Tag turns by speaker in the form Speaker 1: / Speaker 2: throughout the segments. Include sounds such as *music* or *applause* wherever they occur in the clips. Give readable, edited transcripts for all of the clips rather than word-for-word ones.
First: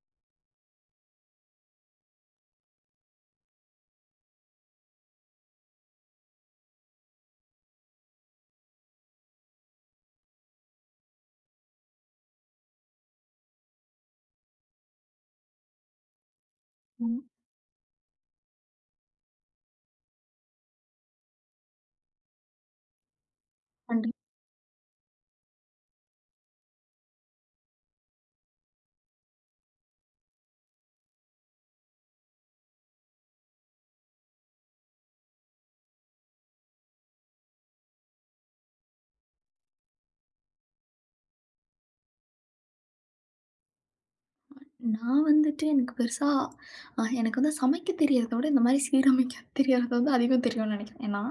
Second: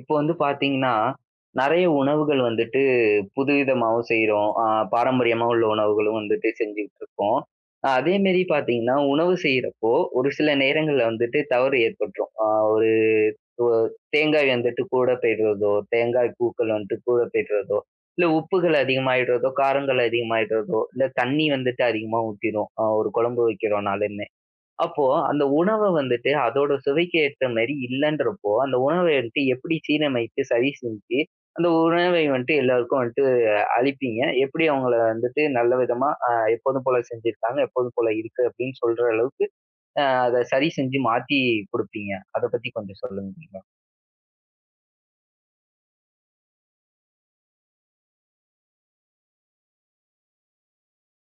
Speaker 1: இப்போ வந்து பார்த்தீங்கன்னா, நெறைய உணவுகள் வந்துட்டு புதுவிதமாவும் செய்றோம். பாரம்பரியமா உள்ள உணவுகளும் வந்துட்டு செஞ்சுகிட்டு இருக்கோம். அதேமாரி பார்த்தீங்கன்னா, உணவு செய்றப்போ ஒரு சில நேரங்கள்ல வந்துட்டு தவறு ஏற்பட்டுரும். ஒரு ஒ தேங்காய் வந்துட்டு கூட போயிடுறதோ, தேங்காய் பூக்கள் வந்துட்டு கூட
Speaker 2: ம்.
Speaker 1: போயிடுறதோ, இல்ல உப்புகள் அதிகமாயிடுறதோ, காரங்கள் அதிகமாயிடுறதோ, இல்ல தண்ணி வந்துட்டு அதிகமா ஊத்திரும். ஒரு குழம்பு
Speaker 2: கண்டிப்பா.
Speaker 1: வைக்கிறோம்னாலுமே. அப்போ அந்த உணவ வந்துட்டு அதோட சுவைக்கு ஏத்த மாரி இல்லன்றப்போ, அந்த உணவ வந்துட்டு எப்படி சீரமைத்து, சரி செஞ்சு, அந்த உணவை வந்துட்டு எல்லாருக்கும் வந்துட்டு அளிப்பீங்க? எப்படி அவங்கள வந்துட்டு நல்ல விதமா எப்போதும் போல செஞ்சிருக்காங்க, எப்போதும் போல இருக்கு அப்படின்னு சொல்ற அளவுக்கு அத சரி செஞ்சு மாத்தி குடுப்பீங்க? அத பத்தி கொஞ்சம் சொல்லுங்க.
Speaker 2: நான் வந்துட்டு எனக்கு பெருசா எனக்கு வந்து சமைக்க தெரியிறத விட, இந்த மாரி சீரமைக்க *laughs* தெரியிறது வந்து அதிகம் தெரியும்னு நெனைக்கிறேன். ஏன்னா,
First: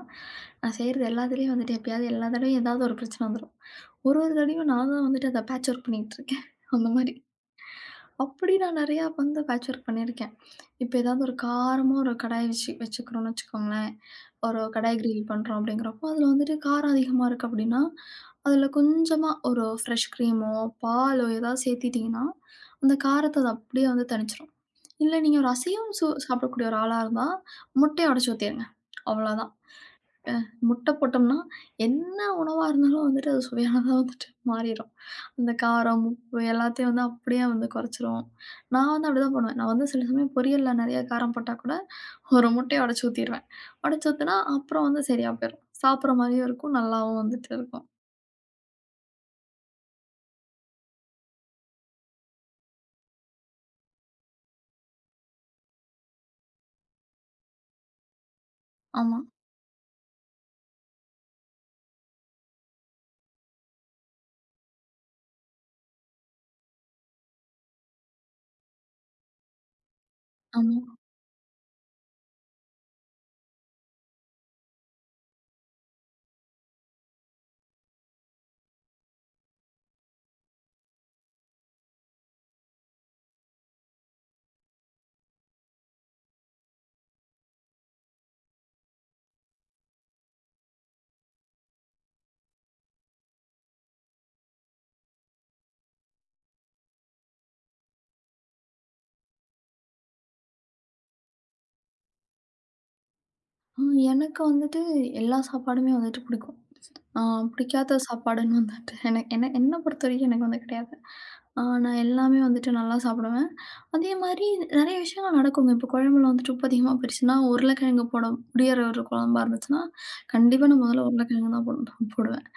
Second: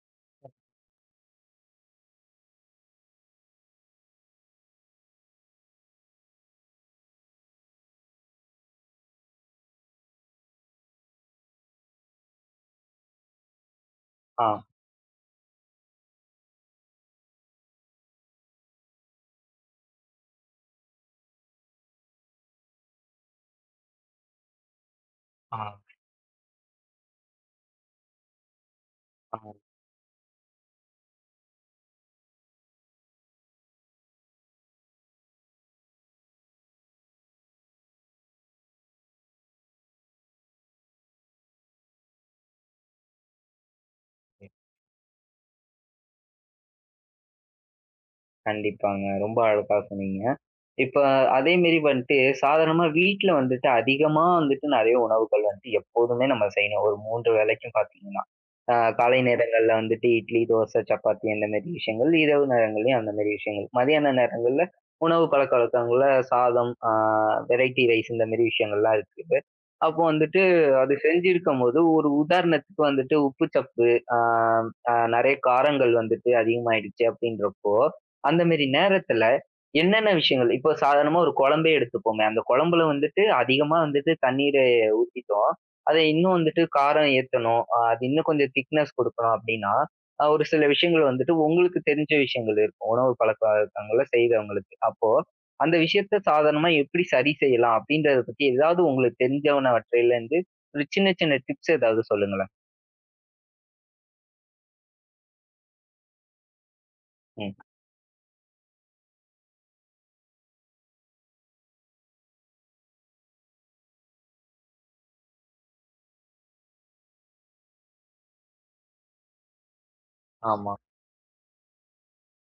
Speaker 2: நான் செய்றது எல்லாத்துலயும் வந்துட்டு எப்பயாவது எல்லா தடவையும் ஏதாவது ஒரு பிரச்சனை வந்துரும். ஒரு ஒரு தடவையும் நான் தான் வந்துட்டு அத பேட்ச் ஒர்க் பண்ணிக்கிட்டுருக்கேன். அந்த மாரி. அப்படி நான் நெறையா வந்து பேட்ச் ஒர்க் பண்ணியிருக்கேன். இப்ப ஏதாவது ஒரு காரமா ஒரு கடாய் வச்சுக்கிறோம்னு வச்சுக்கோங்களேன்.
Speaker 1: ஆ.
Speaker 2: ஒரு கடாய் கிரில் பண்றோம் அப்படிங்கிறப்போ, அதுல வந்துட்டு காரம் அதிகமா இருக்கு அப்படின்னா, அதுல கொஞ்சமா ஒரு ஃப்ரெஷ் கிரீமோ, பாலோ ஏதாவது சேர்த்துட்டீங்கன்னா, அந்த காரத்த அது அப்படியே வந்து தணிச்சுரும். இல்ல நீங்க ஒரு
Speaker 1: ஆ.
Speaker 2: அசைவம் சாப்பிடக்கூடிய ஒரு ஆளா இருந்தா, முட்டைய உடைச்சு ஊத்திருங்க.
Speaker 1: ஆ.
Speaker 2: அவ்வளோதான். அ முட்டை போட்டோம்னா, என்ன உணவா இருந்தாலும் வந்துட்டு அது சுவையானதா வந்துட்டு மாறிரும். அந்த காரம், உப்பு எல்லாத்தையும் வந்து அப்படியே வந்து குறைச்சிரும். நான் வந்து அப்படிதான் பண்ணுவேன். நான் வந்து சில சமயம் பொரியல்ல நெறைய காரம் போட்டா கூட, ஒரு முட்டைய உடைச்சு ஊத்திருவேன். உடைச்சு ஊத்துனா, அப்புறம் வந்து சரியா போயிரும். சாப்பிடுற மாரியும் இருக்கும், நல்லாவும் வந்துட்டு இருக்கும்.
Speaker 1: கண்டிப்பாங்க. ரொம்ப அழகா சொன்னீங்க. இப்ப அதே மாரி வந்துட்டு சாதாரணமா வீட்ல வந்துட்டு அதிகமா வந்துட்டு நெறைய உணவுகள் வந்துட்டு எப்போதுமே நம்ம செய்யணும். ஒரு 3 வேளைக்கும் பார்த்தீங்கன்னா,
Speaker 2: ஆமா,
Speaker 1: காலை நேரங்கள்ல வந்துட்டு இட்லி, தோசை, சப்பாத்தி அந்த மாரி விஷயங்கள். இரவு நேரங்கள்லயும் அந்த மாரி விஷயங்கள். மதியான நேரங்கள்ல உணவு பழக்கவழக்கங்கள்ல சாதம், வெரைட்டி ரைஸ் இந்த மாரி விஷயங்கள்லாம் இருக்குது. அப்போ வந்துட்டு
Speaker 2: ஆமா.
Speaker 1: அது செஞ்சிருக்கும்போது ஒரு உதாரணத்துக்கு வந்துட்டு உப்பு சப்பு, அ அ நெறைய காரங்கள் வந்துட்டு அதிகமாயிடுச்சு அப்படின்றப்போ, அந்த மாரி நேரத்துல, என்னென்ன விஷயங்கள் இப்போ சாதாரணமா ஒரு குழம்பே எடுத்துப்போமே, அந்த குழம்புல வந்துட்டு அதிகமா வந்துட்டு தண்ணீர ஊத்திட்டோம். அத இன்னும் வந்துட்டு காரம் ஏத்தணும். அது இன்னும் கொஞ்சம் திக்னஸ் குடுக்கணும் அப்டின்னா, ஒரு சில விஷயங்கள் வந்துட்டு உங்களுக்கு தெரிஞ்ச விஷயங்கள் இருக்கும். உணவு பழக்கவழக்கங்கள செய்றவங்களுக்கு. அப்போ அந்த விஷயத்த சாதாரணமா எப்படி சரி செய்யலாம் அப்டின்றத பத்தி ஏதாவது உங்களுக்கு தெரிஞ்சவனவற்றைலருந்து ஒரு சின்ன சின்ன டிப்ஸ் ஏதாவது சொல்லுங்களேன்?
Speaker 2: ஆ எனக்கு வந்துட்டு எல்லா சாப்பாடுமே வந்துட்டு பிடிக்கும். ஆ
Speaker 1: ம்.
Speaker 2: பிடிக்காத சாப்பாடுன்னு வந்துட்டு எனக்கு என்ன என்ன பொறுத்தவரைக்கும் எனக்கு வந்து கிடையாது. நான் எல்லாமே வந்துட்டு நல்லா சாப்பிடுவேன். அதே மாதிரி நிறைய விஷயங்கள் நடக்குங்க. இப்போ குழம்புல வந்துட்டு உப்பு அதிகமா போயிடுச்சுன்னா, உருளைக்கிழங்கு போட முடியிற ஒரு குழம்பா இருந்துச்சுன்னா, கண்டிப்பா
Speaker 1: ஆமா.
Speaker 2: நான் முதல்ல உருளைக்கிழங்கு தான் போடுவேன்.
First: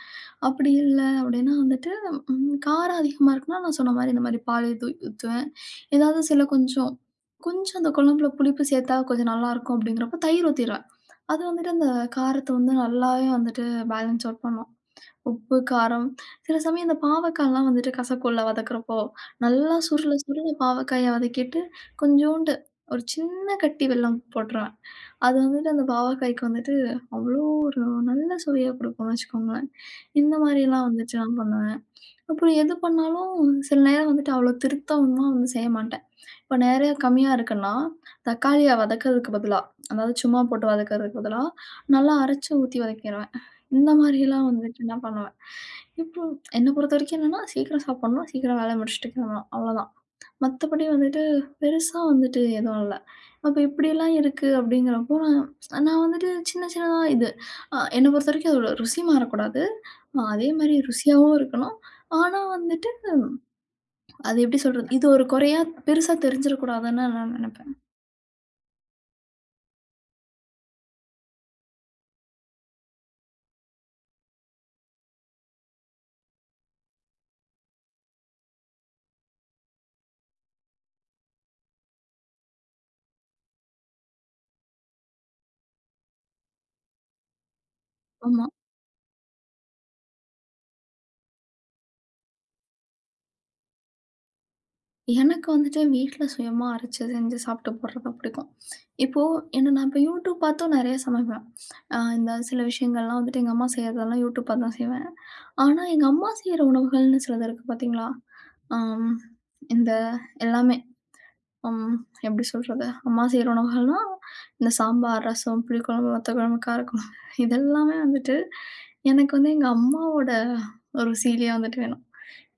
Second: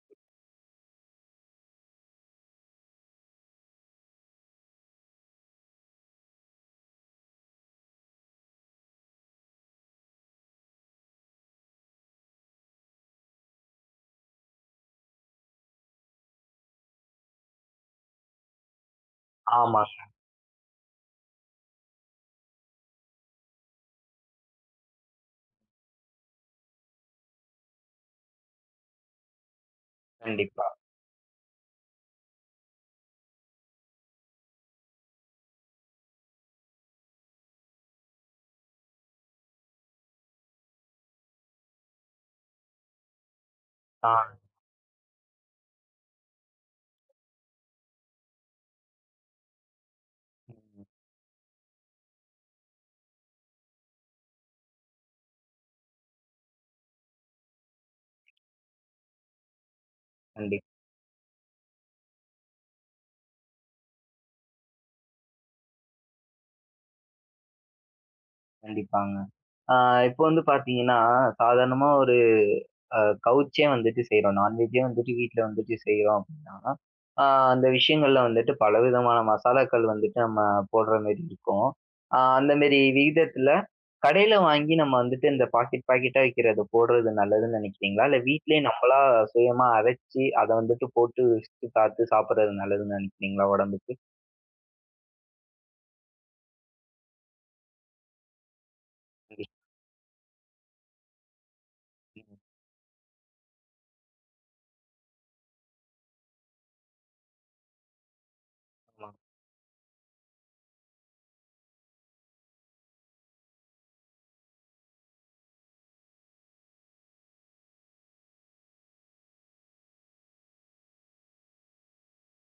Speaker 2: அப்படி இல்ல அப்படின்னா வந்துட்டு காரம் அதிகமா இருக்குன்னா, நான் சொன்ன மாரி இந்த மாதிரி பாலே தூவி ஊத்துவேன். ஏதாவது சில கொஞ்சம் கொஞ்சம் அந்த குழம்புல புளிப்பு சேர்த்தா கொஞ்சம் நல்லாயிருக்கும் அப்படிங்கிறப்போ தயிர் ஊத்திருவேன். அது வந்துட்டு அந்த காரத்த வந்து நல்லாவே வந்துட்டு பேலன்ஸ் அவுட் பண்ணும். உப்பு, காரம் சில சமயம் இந்த பாவக்காய்லாம் வந்துட்டு கசக்கும்ல வதக்குறப்போ, நல்லா
Speaker 1: ஆமா.
Speaker 2: சுருள சுருள பாவக்காய வதக்கிட்டு, கொஞ்சோண்டு ஒரு சின்ன கட்டி வெல்லம் போட்டுருவேன். அது வந்துட்டு அந்த பாவக்காய்க்கு வந்துட்டு அவ்வளோ ஒரு நல்ல சுவையா குடுக்கும்னு வச்சுக்கோங்களேன். இந்த
Speaker 1: கண்டிப்பா.
Speaker 2: மாரிலாம் வந்துட்டு நான் பண்ணுவேன். அப்புறம் எது பண்ணாலும் சில நேரம் வந்துட்டு அவ்வளோ திருத்தமா வந்து செய்ய மாட்டேன். இப்போ நிறைய கம்மியா இருக்குன்னா, தக்காளிய வதக்கறதுக்கு பதிலா, அதாவது சும்மா போட்டு வதக்கறதுக்கு பதிலா, நல்லா அரைச்சு ஊத்தி வதக்கிருவேன். இந்த
Speaker 1: ஆ.
Speaker 2: மாரிலாம் வந்துட்டு நான் பண்ணுவேன். இப்போ என்ன பொறுத்தவரைக்கும் என்னன்னா, சீக்கிரம் சாப்பிடணும், சீக்கிரம் வேலைய முடிச்சுட்டு கிளம்பணும். அவ்வளோதான்.
Speaker 1: ம்.
Speaker 2: மத்தபடி வந்துட்டு பெருசா வந்துட்டு எதுவும் இல்ல. அப்ப இப்படியெல்லாம் இருக்கு அப்படிங்கிறப்போ, நான் நான் வந்துட்டு சின்ன சின்னதா இது என்ன பொறுத்தவரைக்கும் அதோட ருசி மாறக்கூடாது. அதே
Speaker 1: கண்டிப்பா.
Speaker 2: மாரி ருசியாவும் இருக்கணும். ஆனா வந்துட்டு அது எப்படி சொல்றது? இது ஒரு குறையா பெருசா தெரிஞ்சிடக்கூடாதுன்னு நான் நெனைப்பேன்.
Speaker 1: கண்டிப்பாங்க. ஆ இப்போ வந்து பார்த்தீங்கன்னா, சாதாரணமா ஒரு அ கவுச்சே வந்துட்டு செய்றோம். நான்வெஜ்ஜே வந்துட்டு வீட்ல வந்துட்டு செய்றோம் அப்படின்னா, ஆ அந்த விஷயங்கள்ல வந்துட்டு பலவிதமான மசாலாக்கள் வந்துட்டு நம்ம போடுற மாரி இருக்கும். ஆ அந்த மாரி விகிதத்துல கடையில வாங்கி நம்ம வந்துட்டு இந்த பாக்கெட் பாக்கெட்டா விக்கிறத போடுறது நல்லதுன்னு நினைக்கிறீங்களா? இல்ல
Speaker 2: ஆமா.
Speaker 1: வீட்லயே நம்மளா சுயமா அரைச்சு அத வந்துட்டு போட்டு ருசிச்சு பார்த்து சாப்பிடுறது நல்லதுன்னு நினைக்கிறீங்களா உடம்புக்கு?
Speaker 2: எனக்கு வந்துட்டு வீட்ல சுயமா அரைச்சு செஞ்சு சாப்பிட்டு போடுறது தான் பிடிக்கும். இப்போ நான் இப்போ யூடியூப் பார்த்தும் நெறைய சமைப்பேன். இந்த சில விஷயங்கள்லாம் வந்துட்டு எங்க அம்மா செய்றதெல்லாம் யூடியூப் பார்த்து தான் செய்வேன். ஆனா, எங்க அம்மா செய்ற உணவுகள்னு சிலது இருக்கு பார்த்தீங்களா?
Speaker 1: கண்டிப்பா,
Speaker 2: அம் இந்த எல்லாமே ம் எப்படி சொல்றது? அம்மா செய்ற உணவுகள்னா, இந்த சாம்பார், ரசம், புளிக்குழம்பு, வத்த குழம்பு, காரக்குழம்பு இதெல்லாமே வந்துட்டு எனக்கு வந்து எங்க அம்மாவோட ருசியிலேயே வந்துட்டு வேணும்.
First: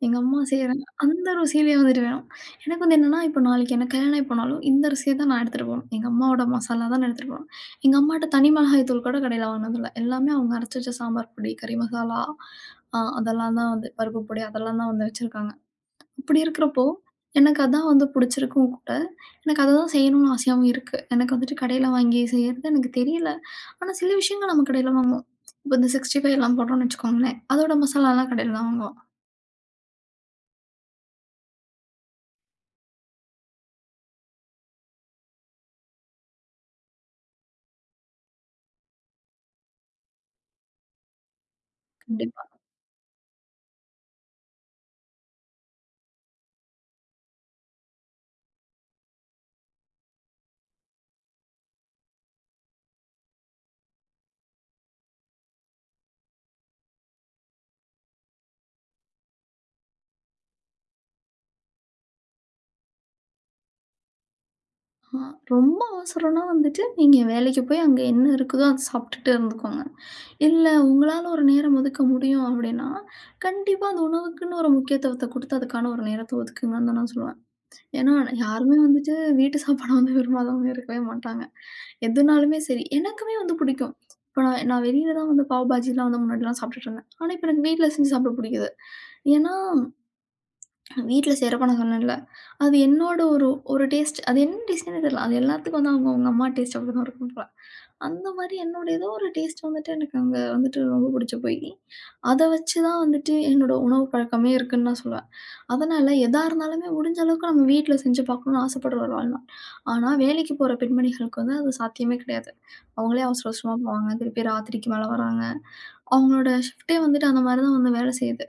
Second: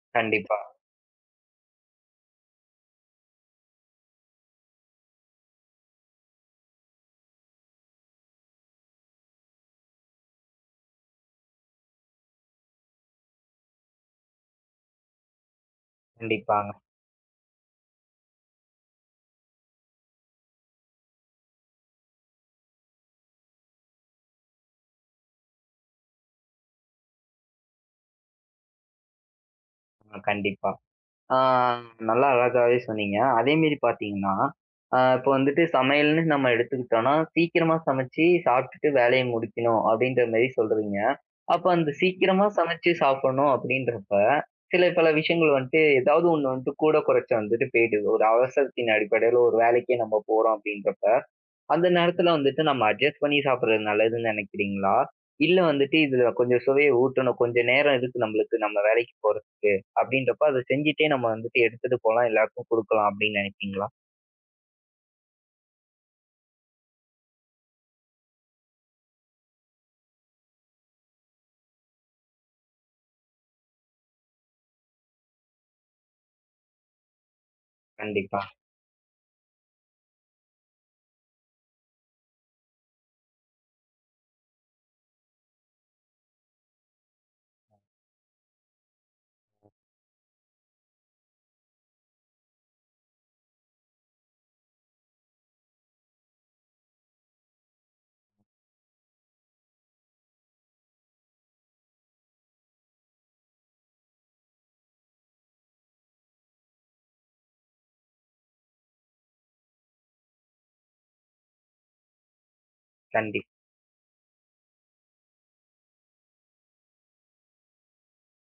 Speaker 2: எங்க அம்மா
Speaker 1: கண்டிப்பா
Speaker 2: செய்றாங்க. அந்த ருசியிலேயே வந்துட்டு வேணும். எனக்கு வந்து என்னன்னா, இப்போ நாளைக்கு எனக்கு கல்யாணம் ஆயி போனாலும், இந்த ருசிய தான் நான் எடுத்துட்டு போணும். எங்க அம்மாவோட மசாலா தான் நான் எடுத்துட்டு போணும். எங்க அம்மாட்ட தனி மிளகாய் தூள் கூட கடையில வாங்குனதில்ல. எல்லாமே அவங்க அரைச்சு வச்ச சாம்பார் பொடி, கறி மசாலா, அதெல்லாம் தான் வந்து பருப்பு பொடி அதெல்லாம் தான் வந்து வச்சிருக்காங்க. அப்படி
Speaker 1: கண்டிப்பாங்க.
Speaker 2: இருக்கிறப்போ, எனக்கு அதான் வந்து பிடிச்சிருக்கும் கூட. எனக்கு அததான் செய்யணும்னு ஆசையாவும் இருக்கு. எனக்கு வந்துட்டு கடையில வாங்கி செய்யறது எனக்கு தெரியல. ஆனா சில விஷயங்கள் நம்ம கடையில வாங்குவோம். இப்போ இந்த 65 எல்லாம் போட்டோம்னு வச்சுக்கோங்களேன், அதோட மசாலாலாம் கடையில தான் வாங்குவோம்.
Speaker 1: கண்டிப்பா. ஆ நல்லா அழகாவே சொன்னீங்க. அதேமாரி பார்த்தீங்கன்னா, இப்போ வந்துட்டு சமையல்ன்னு நம்ம எடுத்துக்கிட்டோம்னா, சீக்கிரமா சமைச்சு சாப்பிட்டுட்டு வேலைய முடிக்கணும் அப்படின்ற மாரி சொல்றீங்க. அப்ப அந்த
Speaker 2: கண்டிப்பா.
Speaker 1: சீக்கிரமா சமைச்சு சாப்பிடணும் அப்படின்றப்ப, சில பல விஷயங்கள் வந்துட்டு ஏதாவது ஒண்ணு வந்துட்டு கூட குறைச்ச வந்துட்டு போயிடுது. ஒரு அவசரத்தின் அடிப்படையில ஒரு வேலைக்கே நம்ம போறோம் அப்படின்றப்ப. அந்த நேரத்துல வந்துட்டு நம்ம அட்ஜஸ்ட் பண்ணி சாப்பிடுறது நல்லதுன்னு நினைக்கிறீங்களா? இல்ல வந்துட்டு இதுல கொஞ்சம் சுவைய ஊட்டணும். கொஞ்சம் நேரம் இருக்கு நம்மளுக்கு நம்ம வேலைக்கு போறதுக்கு அப்படின்றப்ப அத செஞ்சுட்டே நம்ம வந்துட்டு எடுத்துட்டு போலாம். எல்லாருக்கும் குடுக்கலாம் அப்படின்னு நினைப்பீங்களா?
Speaker 2: ஆ ரொம்ப அவசரம்னா வந்துட்டு, நீங்க வேலைக்கு போய் அங்க என்ன இருக்குதோ அத சாப்பிட்டுட்டு இருந்துக்கோங்க. இல்ல உங்களால ஒரு நேரம் ஒதுக்க முடியும் அப்படின்னா, கண்டிப்பா அந்த உணவுக்குன்னு ஒரு முக்கியத்துவத்த குடுத்து அதுக்கான ஒரு நேரத்த ஒதுக்குங்கன்னு தான் நான் சொல்லுவேன். ஏன்னா
Speaker 1: கண்டிப்பா.
Speaker 2: யாருமே வந்துட்டு வீட்டு சாப்பாட வந்து விரும்பாதவங்க இருக்கவே மாட்டாங்க. எதுனாலுமே சரி, எனக்குமே வந்து பிடிக்கும். இப்ப நான் நான் வெளியில தான் வந்து பாவ் பாஜிலாம் வந்து முன்னாடிலாம் சாப்பிட்டுட்டு இருந்தேன். ஆனா இப்ப எனக்கு வீட்ல செஞ்சு சாப்பிட பிடிக்குது. ஏன்னா வீட்ல செய்றப்ப நான் சொன்னேன்ல, அது என்னோட ஒரு ஒரு டேஸ்ட். அது என்ன டேஸ்ட்னே தெரியல. அது எல்லாத்துக்கும் வந்து அவங்க அவங்க அம்மா டேஸ்ட் அப்படிதான் இருக்கும் போல. அந்த மாரி என்னோட ஏதோ ஒரு டேஸ்ட் வந்துட்டு எனக்கு அங்க வந்துட்டு ரொம்ப பிடிச்சு போயி, அத வச்சு தான் வந்துட்டு என்னோட உணவு பழக்கமே இருக்குன்னு நான் சொல்லுவேன். அதனால எதா இருந்தாலுமே முடிஞ்ச அளவுக்கு நம்ம வீட்ல செஞ்சு பார்க்கணும்னு ஆசைப்படுற ஒரு ஆள் நான். ஆனா வேலைக்கு போற பெண்மணிகளுக்கு வந்து அது சாத்தியமே கிடையாது. அவங்களே
Speaker 1: கண்டி
Speaker 2: அவசர அவசரமா போவாங்க. திருப்பி ராத்திரிக்கு மேல வராங்க. அவங்களோட ஷிஃப்ட்டே வந்துட்டு அந்த மாரி தான் வந்து வேலை செய்யுது.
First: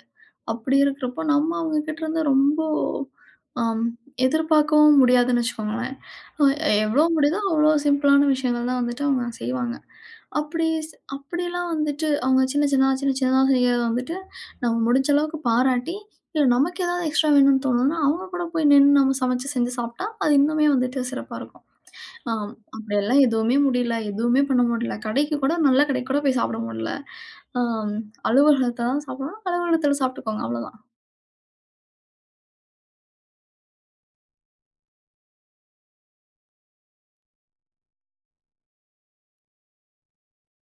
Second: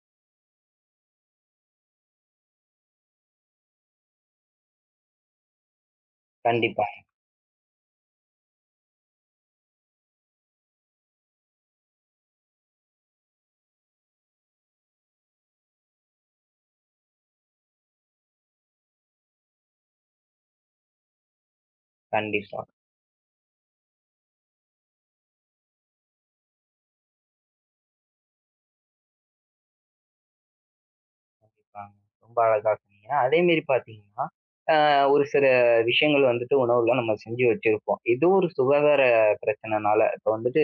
Speaker 2: அப்படி இருக்கிறப்போ, நம்ம அவங்க கிட்ட இருந்து ரொம்ப அம் எதிர்பார்க்கவும் முடியாதுன்னு வச்சுக்கோங்களேன். அ
Speaker 1: கண்டிப்பா,
Speaker 2: எவ்வளோ முடியுதோ அவ்வளோ சிம்பிளான விஷயங்கள் தான் வந்துட்டு அவங்க செய்வாங்க. அப்படிலாம் வந்துட்டு அவங்க சின்ன சின்னதா சின்ன சின்னதா செய்யறத வந்துட்டு, நம்ம முடிஞ்ச அளவுக்கு பாராட்டி, இல்ல நமக்கு ஏதாவது எக்ஸ்ட்ரா வேணும்னு தோணுதுன்னா, அவங்க கூட போய் நின்னு நம்ம சமைச்சு செஞ்சு சாப்பிட்டா, அது இன்னுமே வந்துட்டு சிறப்பா இருக்கும். ஆம்
Speaker 1: கண்டிப்பா,
Speaker 2: அப்படியெல்லாம் எதுவுமே முடியல, எதுவுமே பண்ண முடியல. கடைக்கு கூட கடைக்கு கூட போய் சாப்பிட முடியல. ஆம் அலுவலகத்துல தான் சாப்பிடணும், அலுவலகத்துல சாப்பிட்டுக்கோங்க அவ்வளோதான்.
Speaker 1: கண்டிப்பாங்க. ரொம்ப அழகா சொன்னீங்க. அதே மாரி பார்த்தீங்கன்னா, அ ஒரு சில விஷயங்கள் வந்துட்டு உணவுல நம்ம செஞ்சு வச்சிருப்போம். ஏதோ ஒரு சுகாதார பிரச்சனைனால இப்ப வந்துட்டு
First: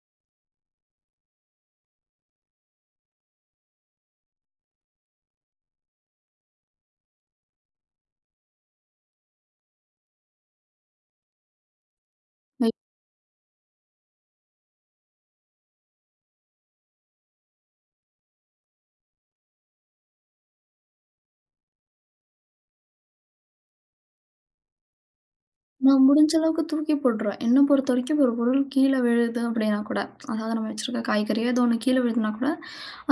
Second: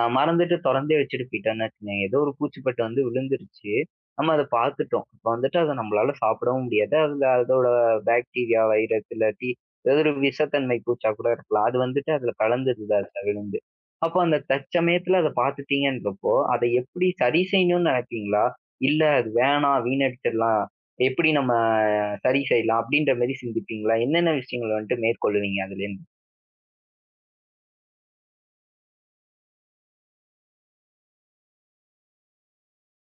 Speaker 1: மறந்துட்டு தொறந்தே வச்சுட்டு போயிட்டோம்ன்னு வச்சுக்கோங்க. ஏதோ ஒரு பூச்சிப்பட்டு வந்து விழுந்துருச்சு. நம்ம அத பார்த்துட்டோம். அப்ப வந்துட்டு அத நம்மளால சாப்பிடவும் முடியாது. அதுல அதோட பாக்டீரியா, வைரஸ் இல்லாட்டி ஏதோ ஒரு விஷத்தன்மை பூச்சா கூட இருக்கலாம். அது வந்துட்டு அதுல கலந்துருது அதுல விழுந்து. அப்போ அந்த தற்சமயத்துல அத பார்த்துட்டீங்கன்றப்போ, அத எப்படி சரி செய்யணும்னு நினைப்பீங்களா? இல்ல அது வேணாம் வீணடிச்சிடலாம். எப்படி நம்ம சரி செய்யலாம்? அப்படின்ற மாரி சிந்திப்பீங்களா? என்னென்ன விஷயங்கள வந்துட்டு மேற்கொள்ளுவீங்க
Speaker 2: நான்
Speaker 1: அதுலேருந்து?
Speaker 2: முடிஞ்ச அளவுக்கு தூக்கி போட்டுருவேன். என்ன பொறுத்தவரைக்கும் ஒரு பொருள் கீழ விழுது அப்படின்னா கூட, அதாவது நம்ம வச்சிருக்க காய்கறியோ ஏதோ ஒண்ணு கீழ விழுதுன்னா கூட,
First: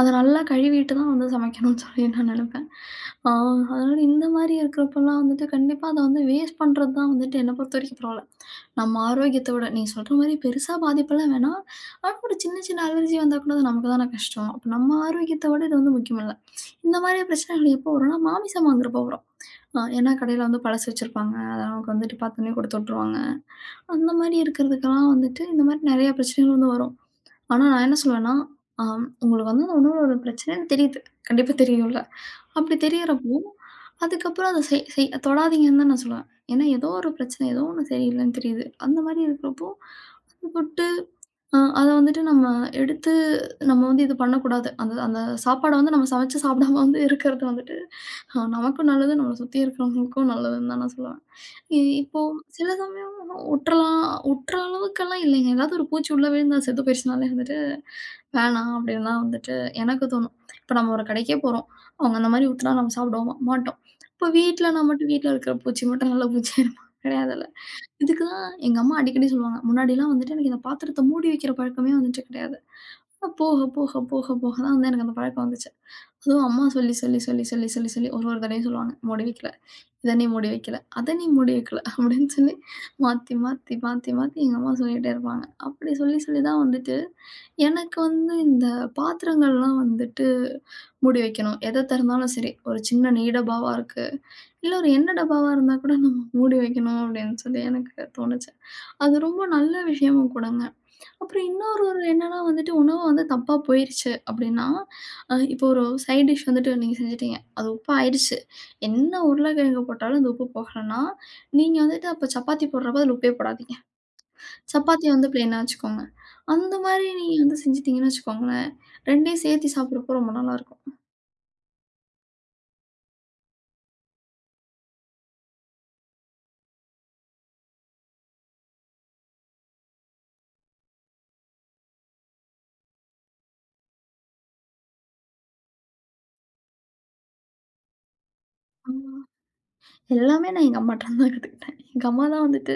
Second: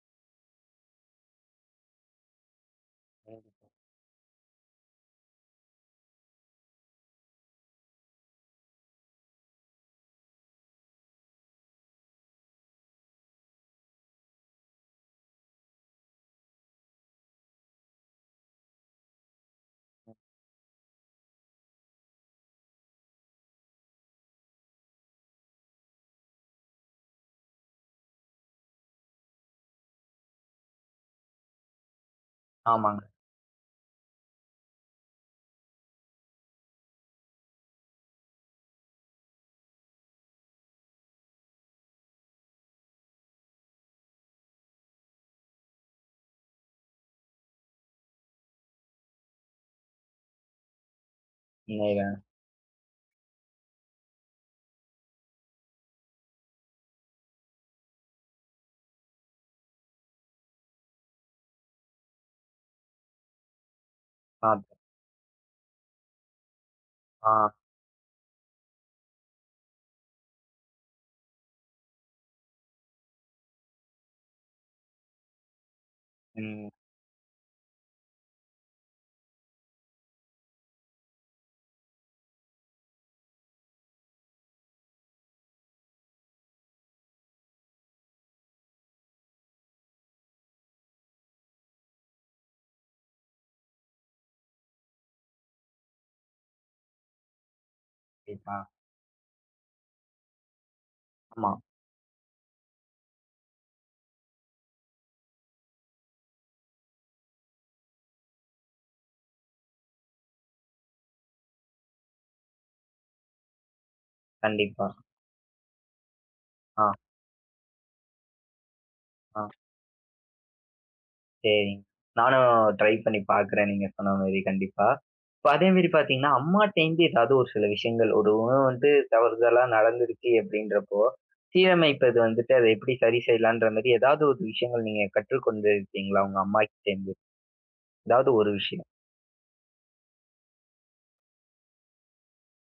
Speaker 2: அத நல்லா கழுவிட்டு தான் வந்து சமைக்கணும்னு சொல்லி நான் நினைப்பேன். ஆ அதனால இந்த மாரி இருக்கிறப்பலாம் வந்துட்டு கண்டிப்பா அத வந்து வேஸ்ட் பண்றது தான் வந்துட்டு என்ன பொறுத்தவரைக்கும் பரவால்ல. நம்ம ஆரோக்கியத்த விட நீ சொல்ற மாரி பெருசா பாதிப்பெல்லாம் வேணாம். ஆனா ஒரு சின்ன சின்ன அலர்ஜி வந்தா கூட அது நமக்கு தானே கஷ்டம். அப்ப நம்ம ஆரோக்கியத்த விட இது வந்து முக்கியம் இல்ல. இந்த மாரி பிரச்சனைகள் எப்போ வரும்னா, மாமிசம் வாங்குறப்போ வரும். ஏன்னா கடையில வந்து பழசு வச்சிருப்பாங்க. நமக்கு வந்துட்டு பார்த்தோன்னே கொடுத்து விட்டுருவாங்க. அந்த மாரி இருக்கிறதுக்கெல்லாம் வந்துட்டு, இந்த மாரி நெறைய பிரச்சனைகள் வந்து வரும். ஆனா நான் என்ன சொல்லுவேன்னா, ஆம் உங்களுக்கு வந்து அந்த உணவோட பிரச்சனைன்னு தெரியுது. கண்டிப்பா தெரியும்ல. அப்படி
Speaker 1: ஆமாங்க.
Speaker 2: தெரியறப்போ, அதுக்கப்புறம் அத செய் செய் தொடாதீங்கன்னு தான் நான் சொல்லுவேன். ஏன்னா ஏதோ ஒரு பிரச்சனை, ஏதோ ஒண்ணு சரியில்லன்னு தெரியுது. அந்த மாரி இருக்கிறப்போ தொட்டு அத வந்துட்டு நம்ம எடுத்து நம்ம வந்து இது பண்ணக்கூடாது. அந்த அந்த சாப்பாட வந்து நம்ம சமைச்சு சாப்பிடாம வந்து இருக்கிறது வந்துட்டு நமக்கும் நல்லது, நம்மள சுத்தி இருக்கிறவங்களுக்கும் நல்லதுன்னு தான் நான் சொல்லுவேன்.
Speaker 1: உண்மைதான்.
Speaker 2: இப்போ சில சமயம் உட்றலாம் உட்ற அளவுக்கெல்லாம் இல்லைங்க. ஏதாவது ஒரு பூச்சி உள்ள விழுந்து அது செத்து போயிருச்சுனாலே வந்துட்டு வேணாம் அப்படின்னு தான் வந்துட்டு எனக்கு தோணும். இப்ப நம்ம ஒரு கடைக்கே போறோம். அவங்க அந்த மாரி ஊத்துனா நம்ம சாப்பிடுவோமா? மாட்டோம். இப்ப
Speaker 1: ஆ.
Speaker 2: வீட்ல நான் மட்டும் வீட்ல இருக்கிற பூச்சி மட்டும் நல்ல பூச்சியா இருப்பான் *laughs*
Speaker 1: ஆ,
Speaker 2: கிடையாதுல்ல. இதுக்கு தான் எங்க அம்மா அடிக்கடி சொல்லுவாங்க. முன்னாடிலாம் வந்துட்டு எனக்கு இந்த பாத்திரத்த மூடி வைக்கிற பழக்கமே வந்துட்டு கிடையாது. ஆனா போக, போக, போக, போக தான் வந்து எனக்கு அந்த பழக்கம் வந்துச்சு. அதுவும் அம்மா
Speaker 1: ம்.
Speaker 2: சொல்லி, சொல்லி, சொல்லி, சொல்லி, சொல்லி, சொல்லி ஒரு ஒரு தடவையும் சொல்லுவாங்க. "மூடி வைக்கல. இத நீ மூடி வைக்கல. அத நீ மூடி வைக்கல." அப்படின்னு சொல்லி மாத்தி, மாத்தி, மாத்தி, மாத்தி எங்க அம்மா சொல்லிட்டே இருப்பாங்க. அப்படி சொல்லி, சொல்லி தான் வந்துட்டு எனக்கு வந்து இந்த பாத்திரங்கள்லாம் வந்துட்டு மூடி வைக்கணும். எத திறந்தாலும் சரி, ஒரு சின்ன நீடப்பாவா இருக்கு. இல்ல ஒரு எண்ணெய் டப்பாவா இருந்தா கூட நம்ம மூடி வைக்கணும் அப்படின்னு சொல்லி எனக்கு தோணுச்சு.
Speaker 1: கண்டிப்பா.
Speaker 2: அது ரொம்ப நல்ல விஷயமும் கூடங்க. அப்புறம்
Speaker 1: ஆமா.
Speaker 2: ஒரு என்னன்னா வந்துட்டு, உணவு வந்து தப்பா போயிருச்சு அப்படின்னா, இப்போ ஒரு சைட் டிஷ் வந்துட்டு நீங்க செஞ்சுட்டீங்க. அது உப்பு ஆயிடுச்சு. என்ன உருளைக்கிழங்கு போட்டாலும் அந்த உப்பு போகலன்னா, நீங்க வந்துட்டு அப்ப சப்பாத்தி போடுறப்ப அதில உப்பே போடாதீங்க.
Speaker 1: கண்டிப்பா.
Speaker 2: சப்பாத்திய வந்து பிளெயினா வச்சுக்கோங்க. அந்த
Speaker 1: ஆ,
Speaker 2: மாரி நீங்க வந்து செஞ்சுட்டீங்கன்னு வச்சுக்கோங்களேன்,
Speaker 1: ஆ
Speaker 2: 2யும் சேர்த்து சாப்பிடுறப்போ ரொம்ப நல்லாயிருக்கும்.
Speaker 1: சரிங்க. நானும் ட்ரை பண்ணி பார்க்குறேன் நீங்க சொன்ன மாரி கண்டிப்பா. இப்ப அதே மாரி பார்த்தீங்கன்னா, அம்மாட்டேருந்து ஏதாவது ஒரு சில விஷயங்கள் ஒரு உணவு வந்து தவறுதலா நடந்துருச்சு அப்படின்றப்போ, சீரமைப்பது வந்துட்டு அத எப்படி சரி செய்யலான்ற மாரி ஏதாவது ஒரு விஷயங்கள் நீங்க கற்றுக்கொண்டு இருக்கீங்களா? உங்க அம்மாகிட்டேருந்து? ஏதாவது ஒரு விஷயம்.
Speaker 2: எல்லாமே நான் எங்க அம்மாட்டருந்து தான் கத்துக்கிட்டேன். எங்க அம்மா தான் வந்துட்டு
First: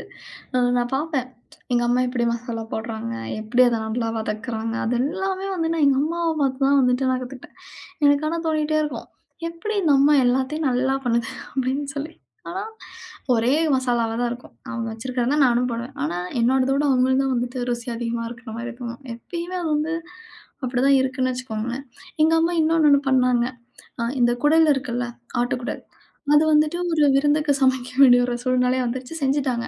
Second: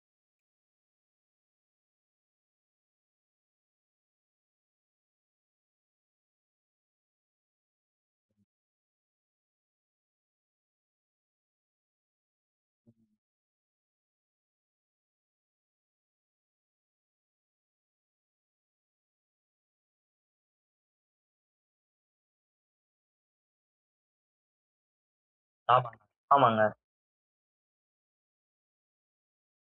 Speaker 2: நான் பார்ப்பேன். எங்க அம்மா எப்படி மசாலா போடுறாங்க? எப்படி அத நல்லா வதக்குறாங்க? அது எல்லாமே வந்து நான் எங்க அம்மாவ பார்த்து தான் வந்துட்டு நான் கத்துக்கிட்டேன். எனக்கு ஆனா தோணிட்டே இருக்கும். எப்படி இந்த அம்மா எல்லாத்தையும் நல்லா பண்ணுது? *laughs* அப்படின்னு சொல்லி. ஆனா, ஒரே மசாலாவா தான் இருக்கும். அவங்க வச்சிருக்கிறத நானும் போடுவேன். ஆனா, என்னோடத விட அவங்களுது தான் வந்துட்டு ருசி அதிகமா இருக்கிற மாரி தோணும். எப்பயுமே அது வந்து அப்படிதான் இருக்குன்னு வச்சுக்கோங்களேன். எங்க அம்மா ஒண்ணு பண்ணாங்க. இந்த குடல் இருக்குல்ல, ஆட்டுக்குடல்.
Speaker 1: ஆமாங்க.
Speaker 2: அது
Speaker 1: ஆமாங்க.
Speaker 2: வந்துட்டு ஒரு விருந்துக்கு சமைக்க வேண்டிய ஒரு சூழ்நிலை வந்துருச்சு, செஞ்சுட்டாங்க.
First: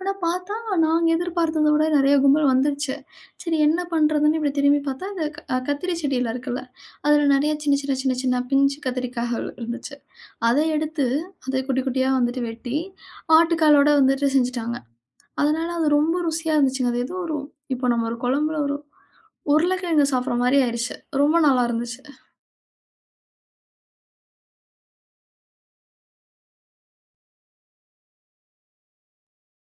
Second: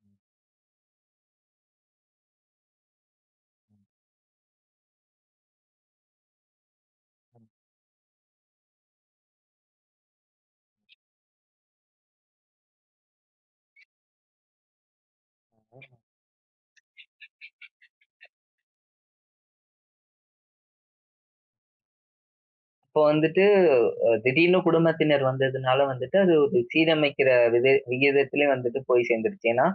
Speaker 2: ஆனா பார்த்தா, நாங்க எதிர்பார்த்தத விட நெறைய கும்பல் வந்துருச்சு. சரி என்ன பண்றதுன்னு இப்படி திரும்பி பார்த்தா, அந்த க கத்திரி செடியில இருக்குல்ல, அதில நெறைய சின்ன, சின்ன, சின்ன, சின்ன பிஞ்சு கத்திரிக்காய்கள் இருந்துச்சு. அத எடுத்து, அத குட்டி குட்டியா வந்துட்டு வெட்டி, ஆட்டுக்காலோட வந்துட்டு செஞ்சுட்டாங்க. அதனால அது ரொம்ப ருசியா இருந்துச்சுங்க. அது ஏதோ ஒரு இப்போ நம்ம ஒரு குழம்புல ஒரு உருளைக்கிழங்கு சாப்பிடுற மாரி ஆயிருச்சு. ரொம்ப நல்லா இருந்துச்சு.
Speaker 1: இப்போ வந்துட்டு திடீர்னு குடும்பத்தினர் வந்ததுனால வந்துட்டு, அது ஒரு சீரமைக்கிற வித விகிதத்திலே வந்துட்டு போய் சேர்ந்துருச்சு. ஏன்னா,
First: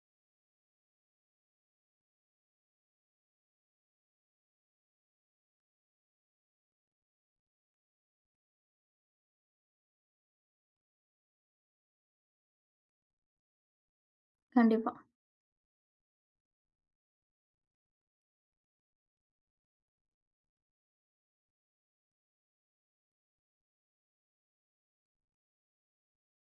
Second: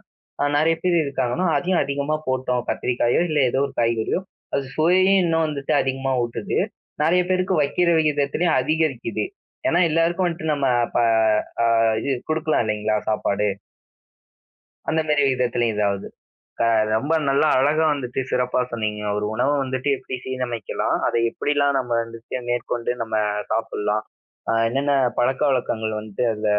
Speaker 1: நெறைய பேர் இருக்காங்கன்னா, அதையும் அதிகமா போட்டோம். கத்திரிக்காயோ, இல்ல ஏதோ ஒரு காய்கறியோ, அது சுவையும் இன்னும் வந்துட்டு அதிகமா ஊட்டுது. நெறைய பேருக்கு வைக்கிற விகிதத்திலயும் அதிகரிக்குது. ஏன்னா எல்லாருக்கும் வந்துட்டு நம்ம ப அ இது குடுக்கலாம் இல்லைங்களா சாப்பாடு.
Speaker 2: கண்டிப்பா.
Speaker 1: அந்த மாரி விதத்திலயும் இதாவுது. அ ரொம்ப நல்லா அழகா வந்துட்டு சிறப்பா சொன்னீங்க. ஒரு உணவ வந்துட்டு எப்படி சீரமைக்கலாம், அதை எப்படிலாம் நம்ம வந்துட்டு மேற்கொண்டு நம்ம சாப்பிடலாம். என்னென்ன பழக்கவழக்கங்கள் வந்துட்டு அதுல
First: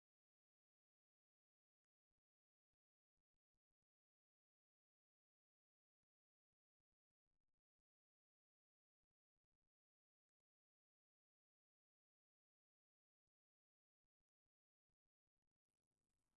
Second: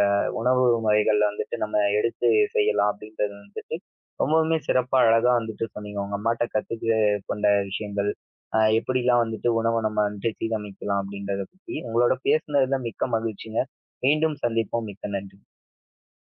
Speaker 1: உணவு முறைகள்ல வந்துட்டு நம்ம எடுத்து செய்யலாம் அப்படின்றது வந்துட்டு, ரொம்பவுமே சிறப்பா அழகா வந்துட்டு சொன்னீங்க. உங்க அம்மாட்ட கத்துக்க கொண்ட விஷயங்கள், எப்படிலாம் வந்துட்டு உணவ நம்ம வந்துட்டு சீரமைக்கலாம் அப்படின்றத பத்தி. உங்களோட பேசுனதுல மிக்க மகிழ்ச்சிங்க. மீண்டும் சந்திப்போம். மிக்க நன்றி.